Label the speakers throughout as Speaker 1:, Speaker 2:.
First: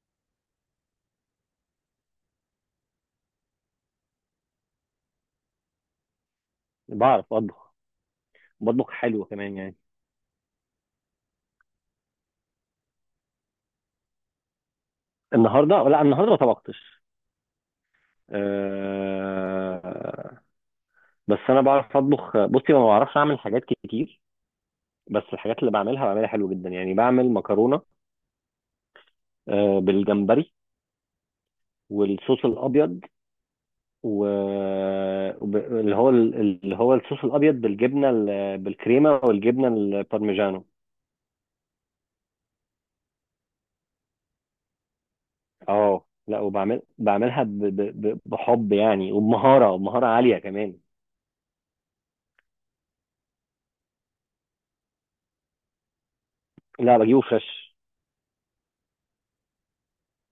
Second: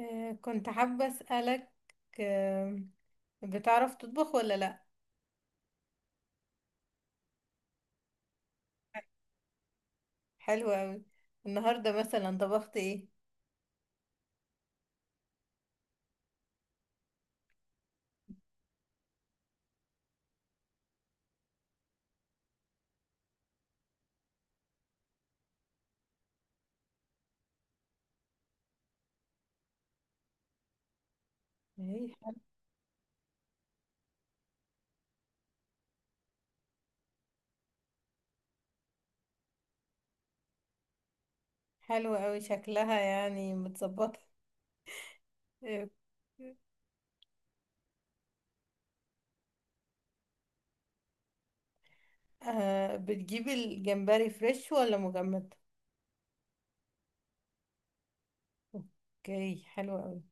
Speaker 1: آه، كنت حابة أسألك. آه، بتعرف تطبخ ولا لأ؟
Speaker 2: بعرف اطبخ. بطبخ حلو كمان يعني.
Speaker 1: حلو أوي. النهاردة مثلا طبخت ايه؟
Speaker 2: لا، النهارده ما طبختش. أه... بس انا بعرف اطبخ. بصي، ما بعرفش اعمل حاجات كتير. بس الحاجات اللي بعملها بعملها حلو جدا. يعني بعمل مكرونه أه بالجمبري
Speaker 1: ايه،
Speaker 2: والصوص الابيض و اللي هو الصوص الابيض بالجبنه، بالكريمه والجبنه البارميجانو.
Speaker 1: حلو أوي شكلها، يعني متظبطة. آه،
Speaker 2: اه لا، وبعمل بعملها ب... ب... ب- بحب يعني، وبمهاره عاليه كمان.
Speaker 1: بتجيب الجمبري فريش ولا مجمد؟
Speaker 2: لا، بجيبه فريش.
Speaker 1: اوكي، حلو قوي.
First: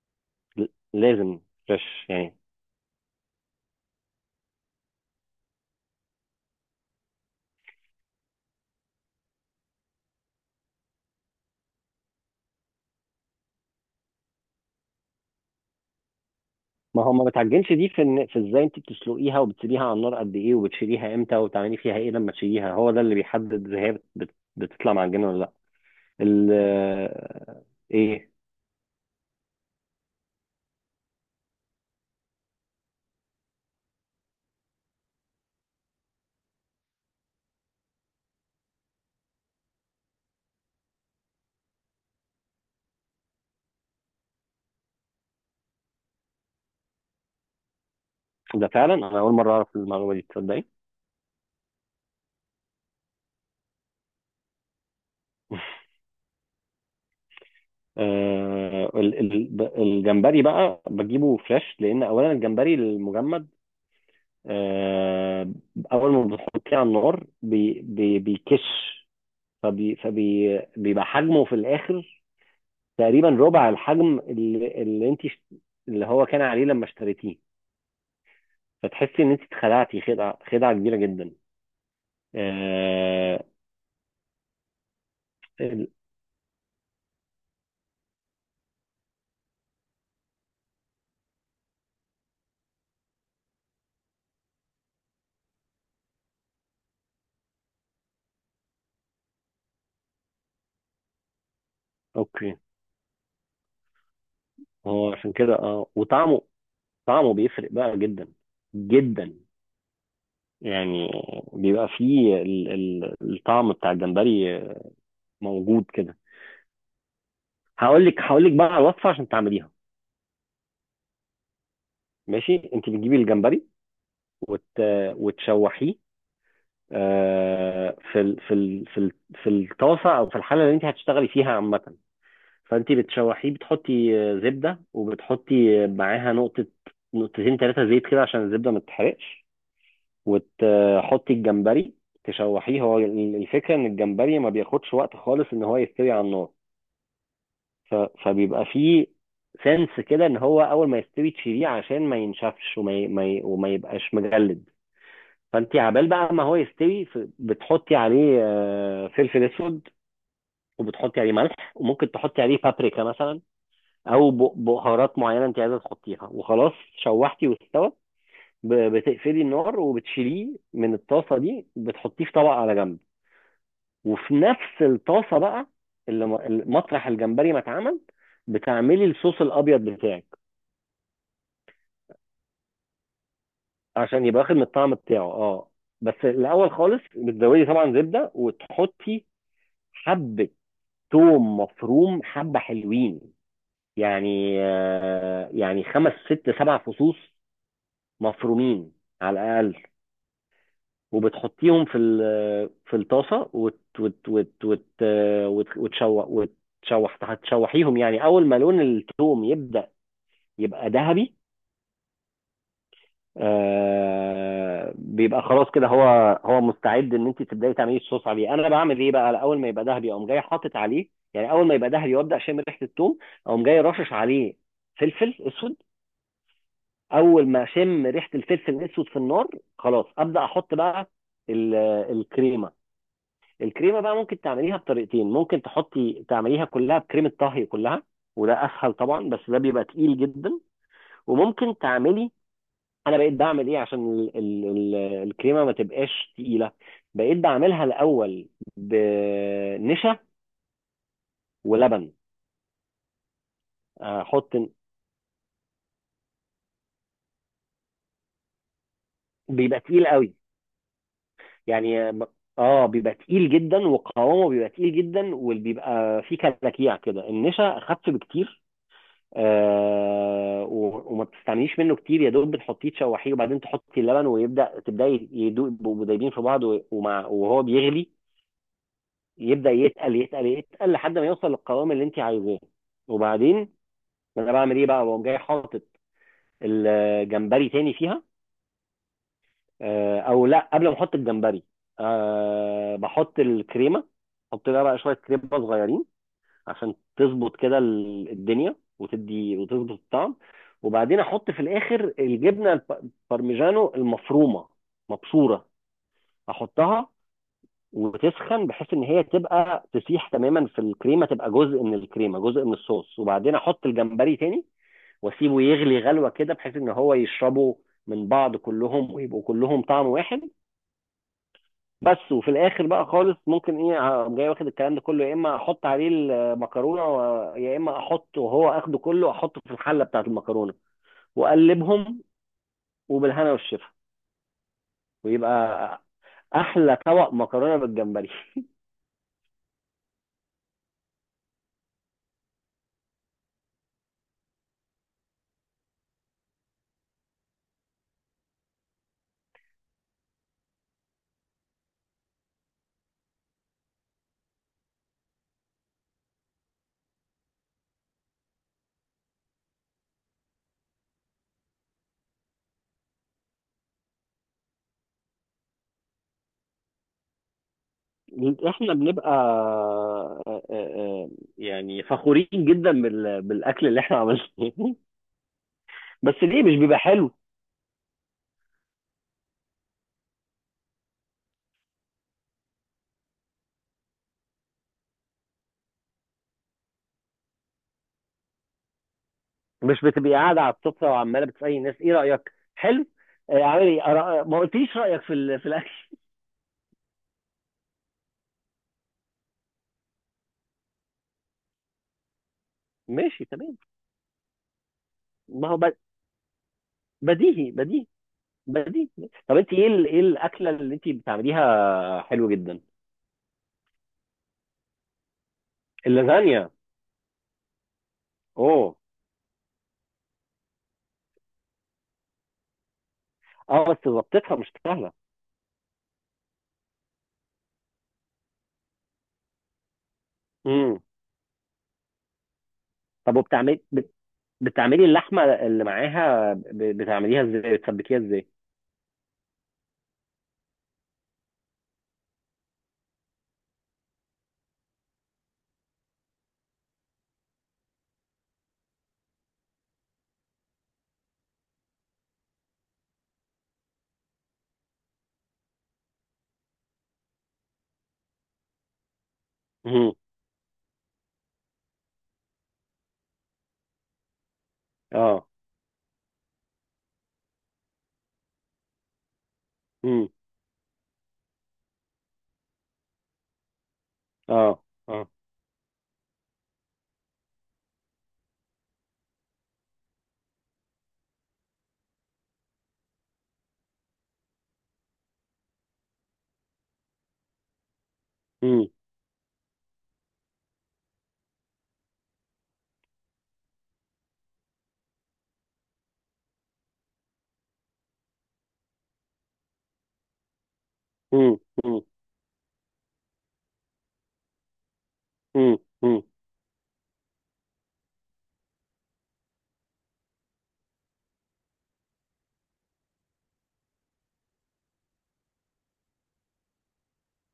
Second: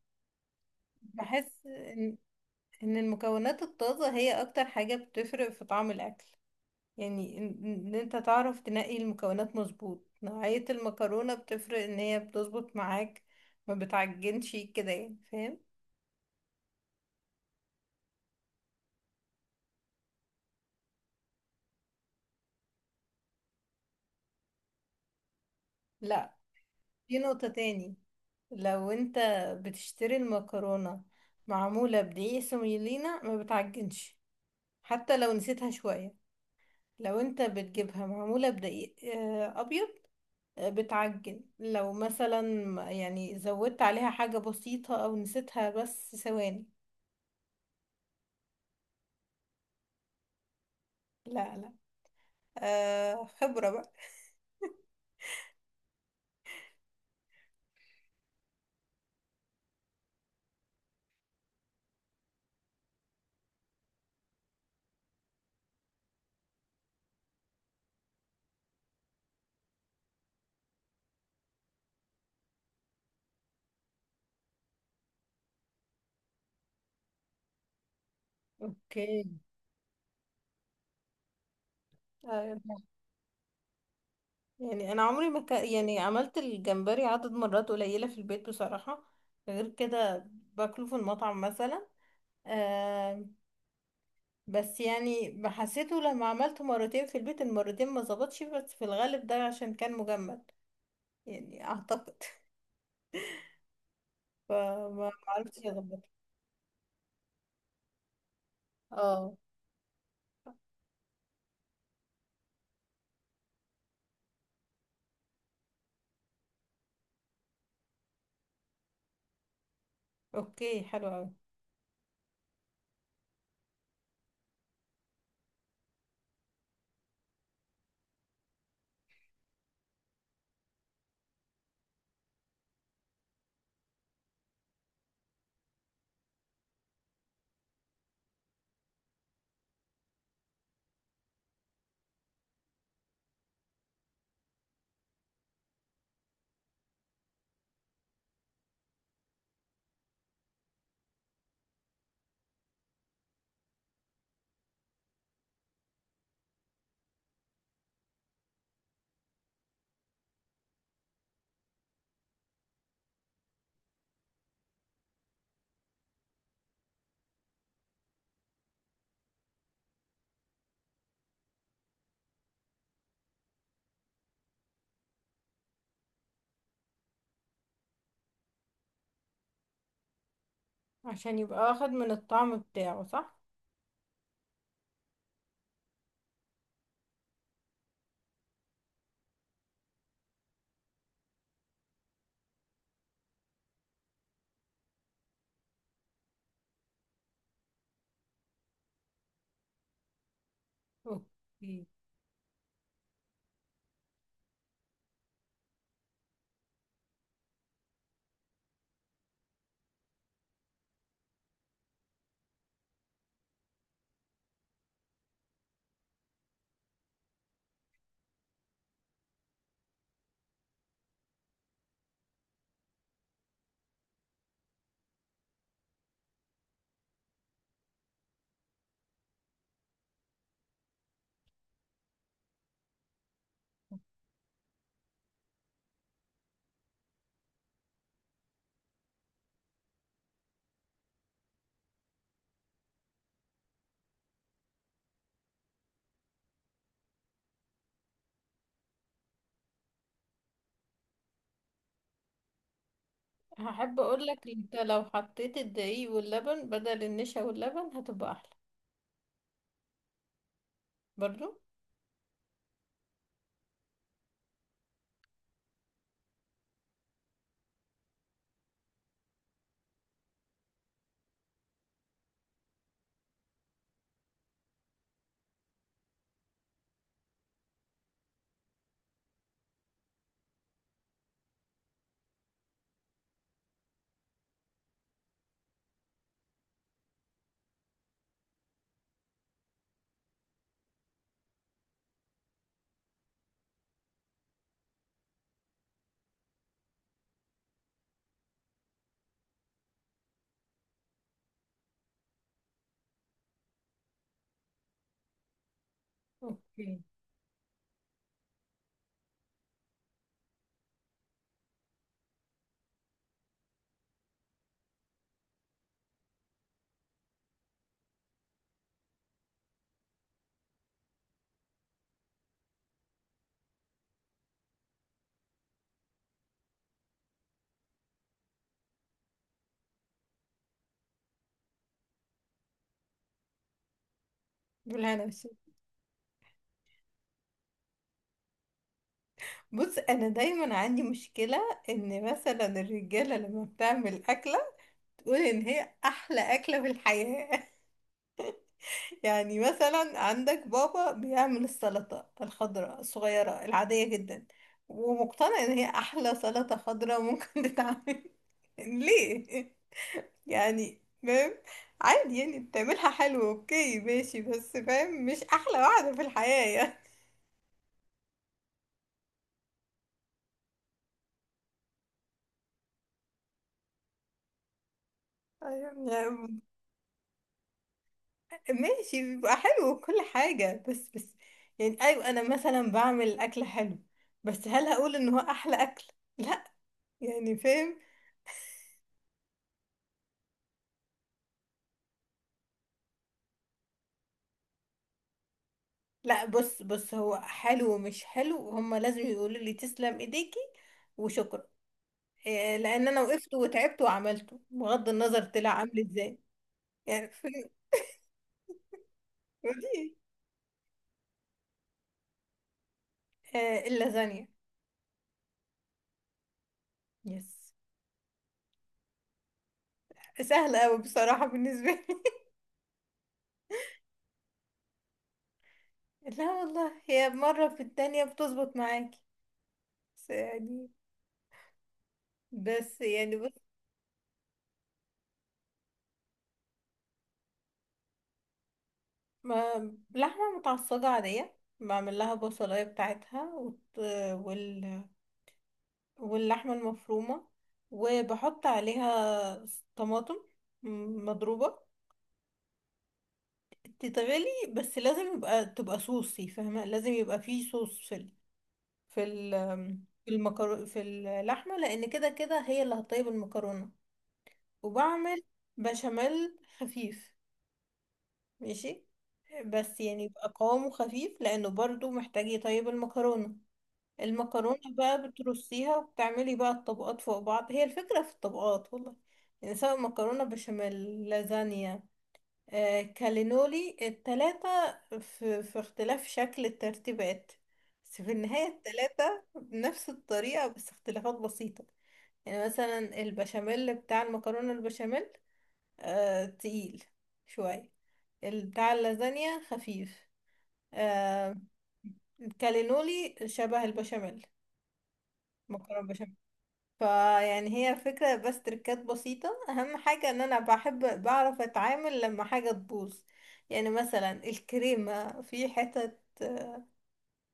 Speaker 2: لازم
Speaker 1: بحس
Speaker 2: فريش
Speaker 1: إن
Speaker 2: يعني.
Speaker 1: إن المكونات الطازة هي أكتر حاجة بتفرق في طعم الأكل. يعني ان انت تعرف تنقي المكونات مظبوط، نوعية المكرونة بتفرق، ان هي بتظبط معاك، ما بتعجنش كده، يعني فاهم؟
Speaker 2: ما هو ما بتعجنش دي في ازاي انت بتسلقيها وبتسيبيها على النار قد ايه، وبتشيليها امتى، وبتعملي فيها ايه لما تشيليها. هو ده اللي بيحدد اذا هي بتطلع معجنه ولا لا.
Speaker 1: لا،
Speaker 2: ال
Speaker 1: في نقطة
Speaker 2: آه،
Speaker 1: تاني.
Speaker 2: ايه.
Speaker 1: لو انت بتشتري المكرونة معمولة بدقيق سوميلينا ما بتعجنش حتى لو نسيتها شوية. لو انت بتجيبها معمولة بدقيق ابيض، بتعجن لو مثلا يعني زودت عليها حاجة بسيطة او نسيتها بس ثواني.
Speaker 2: ده فعلا انا اول مره اعرف المعلومه دي، تصدقي؟
Speaker 1: لا، آه، خبرة بقى.
Speaker 2: الجمبري بقى بجيبه فريش، لان اولا الجمبري المجمد آه، اول ما بتحطيه على النار بي بي بيكش. فبي فبي بيبقى حجمه في الاخر تقريبا ربع الحجم اللي انت اللي هو كان عليه لما اشتريتيه. فتحسي
Speaker 1: اوكي.
Speaker 2: ان انت اتخدعتي خدعه كبيره جدا.
Speaker 1: آه،
Speaker 2: آه...
Speaker 1: يعني انا عمري ما
Speaker 2: ال...
Speaker 1: يعني عملت الجمبري عدد مرات قليله في البيت بصراحه. غير كده باكله في المطعم مثلا. آه. بس يعني حسيته لما عملته مرتين في البيت المرتين ما ظبطش، بس في الغالب ده عشان كان مجمد يعني اعتقد
Speaker 2: اوكي،
Speaker 1: فما
Speaker 2: هو عشان كده
Speaker 1: عرفتش
Speaker 2: اه.
Speaker 1: اظبطه.
Speaker 2: وطعمه طعمه بيفرق بقى جدا
Speaker 1: اه.
Speaker 2: جدا يعني. بيبقى فيه الطعم بتاع الجمبري موجود كده. هقول لك بقى على الوصفه عشان تعمليها.
Speaker 1: اوكي، حلو قوي.
Speaker 2: ماشي، انت بتجيبي الجمبري وت... وتشوحيه آه، في ال في الطاسه او في الحله اللي انت هتشتغلي فيها عامه. فانت بتشوحيه. بتحطي آه، زبده وبتحطي آه، معاها نقطه نقطتين ثلاثه زيت كده عشان الزبده ما تتحرقش. وتحطي الجمبري، تشوحيه. هو الفكره ان الجمبري ما بياخدش وقت خالص ان هو يستوي على النار. ف- فبيبقى فيه سنس كده ان هو اول ما يستوي تشيليه، عشان ما ينشفش وما ي- ما ي- وما يبقاش مجلد. فانت عبال بقى ما هو يستوي، بتحطي عليه آه، فلفل اسود وبتحطي عليه ملح وممكن تحطي عليه بابريكا مثلا، او بهارات معينه انت عايزه تحطيها وخلاص. شوحتي واستوى، بتقفلي النار وبتشيليه من الطاسه دي. بتحطيه في طبق على جنب. وفي نفس الطاسه بقى، اللي مطرح الجمبري ما اتعمل، بتعملي الصوص الابيض بتاعك
Speaker 1: عشان يبقى واخد من الطعم بتاعه صح.
Speaker 2: عشان يبقى واخد من الطعم بتاعه اه. بس الاول خالص بتزودي طبعا زبده وتحطي حبه توم مفروم، حبة حلوين، يعني آه، يعني 5 6 7 فصوص مفرومين على الأقل. وبتحطيهم
Speaker 1: اوكي.
Speaker 2: في في الطاسة وت وت وت وت آه، وتشوح. هتشوحيهم يعني أول ما لون التوم يبدأ يبقى ذهبي آه، بيبقى خلاص كده. هو هو مستعد ان انت تبداي تعملي الصوص عليه. انا بعمل ايه بقى؟ اول ما يبقى دهبي اقوم جاي حاطط عليه. يعني اول ما يبقى دهبي وابدا اشم ريحه الثوم، اقوم جاي رشش عليه فلفل اسود. اول ما اشم ريحه الفلفل الاسود في النار، خلاص ابدا احط بقى ال- الكريمه. الكريمه بقى ممكن تعمليها بطريقتين. ممكن تحطي تعمليها كلها بكريمه طهي كلها، وده اسهل طبعا، بس ده بيبقى تقيل جدا. وممكن تعملي، انا بقيت بعمل ايه عشان ال ال ال الكريمه ما تبقاش تقيله، بقيت بعملها الاول بنشا ولبن.
Speaker 1: هحب اقول لك،
Speaker 2: احط،
Speaker 1: انت لو حطيت الدقيق واللبن بدل النشا واللبن هتبقى احلى.
Speaker 2: بيبقى تقيل قوي
Speaker 1: برضو.
Speaker 2: يعني. اه بيبقى تقيل جدا وقوامه بيبقى تقيل جدا وبيبقى فيه كلاكيع كده. النشا اخف بكتير آه، وما بتستعمليش منه كتير، يا دوب بتحطيه تشوحيه. وبعدين تحطي اللبن ويبدا تبداي يدوب، يبقوا دايبين في بعض. ومع وهو بيغلي يبدا يتقل يتقل يتقل لحد ما يوصل للقوام اللي انت عايزاه. وبعدين، انا بعمل ايه بقى؟ بقوم جاي حاطط الجمبري تاني فيها آه، او لا، قبل ما احط الجمبري أه بحط الكريمه. احط لها بقى شويه كريمه صغيرين عشان تظبط كده الدنيا وتدي وتظبط الطعم. وبعدين احط في الاخر الجبنه البارميجانو المفرومه مبشوره.
Speaker 1: اوكي.
Speaker 2: احطها وتسخن، بحيث ان هي تبقى تسيح تماما في الكريمه، تبقى جزء من الكريمه جزء من الصوص. وبعدين احط الجمبري تاني واسيبه يغلي غلوه كده، بحيث ان هو يشربوا من بعض كلهم ويبقوا كلهم طعم واحد. بس وفي الاخر بقى خالص، ممكن ايه، أقوم جاي واخد الكلام ده كله، يا اما احط عليه المكرونه يا اما احط وهو اخده كله احطه في الحله بتاعه المكرونه واقلبهم. وبالهنا والشفا.
Speaker 1: بالهنا والشفا.
Speaker 2: ويبقى احلى طبق مكرونه بالجمبري.
Speaker 1: بص انا دايما عندي مشكله ان مثلا الرجاله لما بتعمل اكله تقول ان هي احلى اكله في الحياه. يعني مثلا عندك بابا بيعمل السلطه الخضراء الصغيره العاديه جدا ومقتنع ان هي احلى سلطه خضراء ممكن تتعمل. ليه يعني؟ فاهم؟ عادي يعني بتعملها حلو، اوكي ماشي، بس فاهم مش احلى واحدة في الحياة يعني.
Speaker 2: احنا بنبقى يعني فخورين جدا بالاكل اللي احنا عملناه.
Speaker 1: أيوة،
Speaker 2: بس
Speaker 1: يعني
Speaker 2: ليه مش بيبقى حلو؟
Speaker 1: ماشي، بيبقى حلو وكل حاجة، بس يعني ايوه انا مثلا بعمل اكل حلو، بس هل هقول ان هو احلى اكل؟ لا. يعني فاهم؟
Speaker 2: مش بتبقي قاعده على السفره وعماله بتسالي الناس ايه رايك، حلو؟ آه، عامل ايه؟ ما قلتليش رايك في في الاكل.
Speaker 1: لا بص، هو حلو ومش حلو، هما لازم يقولوا لي تسلم ايديكي وشكرا. إيه، لان انا
Speaker 2: ماشي،
Speaker 1: وقفت
Speaker 2: تمام.
Speaker 1: وتعبت وعملته بغض النظر
Speaker 2: ما
Speaker 1: طلع
Speaker 2: هو
Speaker 1: عامل ازاي. يعني فاهم؟
Speaker 2: بديهي بديهي بديهي. طب انت ايه
Speaker 1: ودي
Speaker 2: ايه الاكله اللي انت بتعمليها؟ حلو جدا.
Speaker 1: اللازانيا.
Speaker 2: اللازانيا.
Speaker 1: يس.
Speaker 2: اوه.
Speaker 1: سهلة أوي بصراحة بالنسبة لي.
Speaker 2: اه بس ظبطتها مش سهله.
Speaker 1: لا والله، هي مرة في التانية بتظبط معاكي. بس يعني،
Speaker 2: امم.
Speaker 1: بس يعني
Speaker 2: طب،
Speaker 1: بص.
Speaker 2: وبتعملي بتعملي اللحمه اللي معاها، بتعمليها ازاي، بتسبكيها ازاي؟
Speaker 1: ما لحمة متعصجة عادية، بعمل لها بصلاية بتاعتها وال... واللحمة المفرومة، وبحط عليها طماطم مضروبة تتغلي. بس لازم يبقى تبقى صوصي، فاهمة؟ لازم يبقى فيه صوص في ال... في ال...
Speaker 2: مم.
Speaker 1: في المكرو... في اللحمة، لأن كده كده هي اللي هتطيب المكرونة. وبعمل
Speaker 2: اه.
Speaker 1: بشاميل خفيف، ماشي، بس يعني
Speaker 2: مم.
Speaker 1: يبقى قوامه خفيف لانه برضو محتاج يطيب المكرونة. المكرونة
Speaker 2: اه
Speaker 1: بقى
Speaker 2: اه.
Speaker 1: بترصيها وبتعملي بقى الطبقات فوق بعض، هي الفكرة في الطبقات والله. يعني سواء مكرونة بشاميل، لازانيا، آه، كالينولي، التلاتة في اختلاف شكل الترتيبات، بس في النهاية
Speaker 2: مم.
Speaker 1: التلاتة بنفس الطريقة بس اختلافات بسيطة. يعني مثلا البشاميل بتاع المكرونة البشاميل آه تقيل شوية، بتاع اللازانيا خفيف آه،
Speaker 2: مم. مم.
Speaker 1: الكالينولي شبه البشاميل
Speaker 2: مم.
Speaker 1: مكرونة
Speaker 2: مم.
Speaker 1: بشاميل. فيعني هي الفكرة، بس تركات بسيطة. أهم حاجة إن أنا بحب بعرف أتعامل لما حاجة تبوظ. يعني مثلا الكريمة في حتت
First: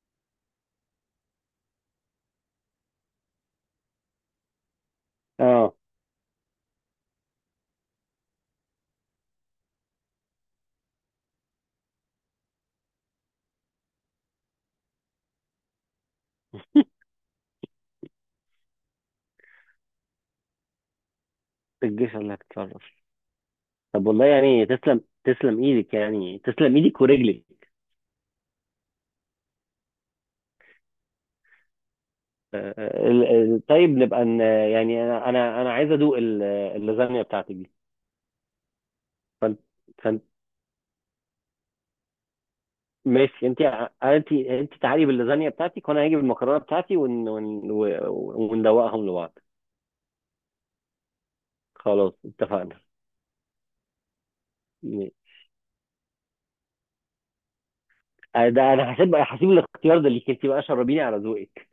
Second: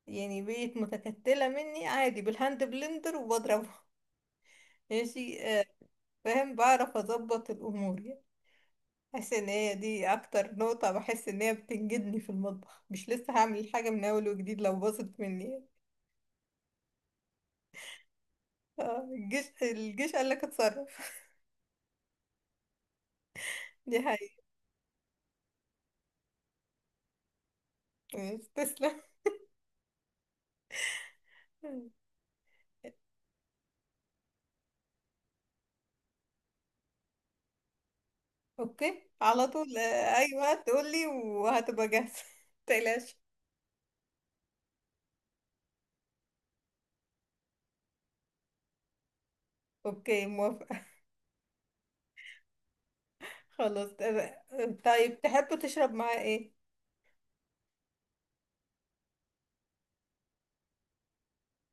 Speaker 1: يعني بقت متكتلة مني، عادي بالهاند بلندر وبضربها ماشي.
Speaker 2: اه.
Speaker 1: فاهم؟ بعرف أظبط الأمور. بحس ان هي دي اكتر نقطة بحس ان هي بتنجدني في المطبخ، مش لسه هعمل الحاجة من اول وجديد لو باظت مني. الجيش، قال لك اتصرف.
Speaker 2: الجيش اللي هتتصرف.
Speaker 1: دي
Speaker 2: طب والله
Speaker 1: حقيقة.
Speaker 2: يعني، تسلم ايدك، يعني تسلم ايدك ورجلك.
Speaker 1: مش تسلم.
Speaker 2: آه، آه، ال- طيب، نبقى يعني انا عايز ادوق اللازانيا بتاعتك دي.
Speaker 1: اوكي على
Speaker 2: فانت
Speaker 1: طول،
Speaker 2: فانت
Speaker 1: اي وقت تقولي وهتبقى جاهزة متقلقش.
Speaker 2: ماشي. انت تعالي باللازانيا بتاعتك وانا هاجي بالمكرونه بتاعتي، وندوقهم لبعض.
Speaker 1: اوكي، موافقة.
Speaker 2: خلاص، اتفقنا.
Speaker 1: خلاص طيب، تحب تشرب معاه ايه؟
Speaker 2: ده انا هسيب الاختيار ده ليك انت بقى، شربيني على ذوقك.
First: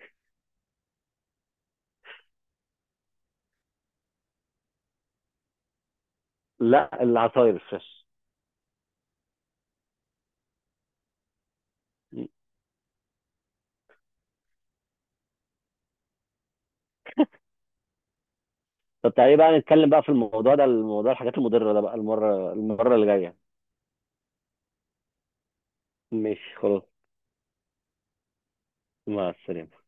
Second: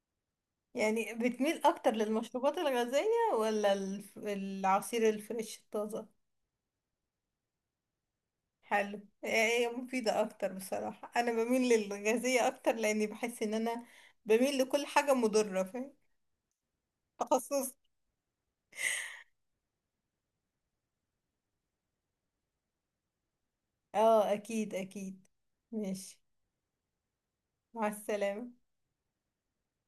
Speaker 1: يعني بتميل اكتر للمشروبات الغازية ولا العصير الفريش الطازة؟
Speaker 2: لا، العصاير الفريش.
Speaker 1: حلو، هي مفيدة أكتر. بصراحة أنا بميل للغازية أكتر، لأني بحس إن أنا بميل لكل حاجة مضرة، فاهم؟ تخصص.
Speaker 2: طب تعالي بقى نتكلم بقى في الموضوع ده، الموضوع الحاجات المضرة ده بقى المرة اللي جاية.
Speaker 1: اه، أكيد أكيد. ماشي،
Speaker 2: ماشي، خلاص.
Speaker 1: مع السلامة.
Speaker 2: مع السلامة.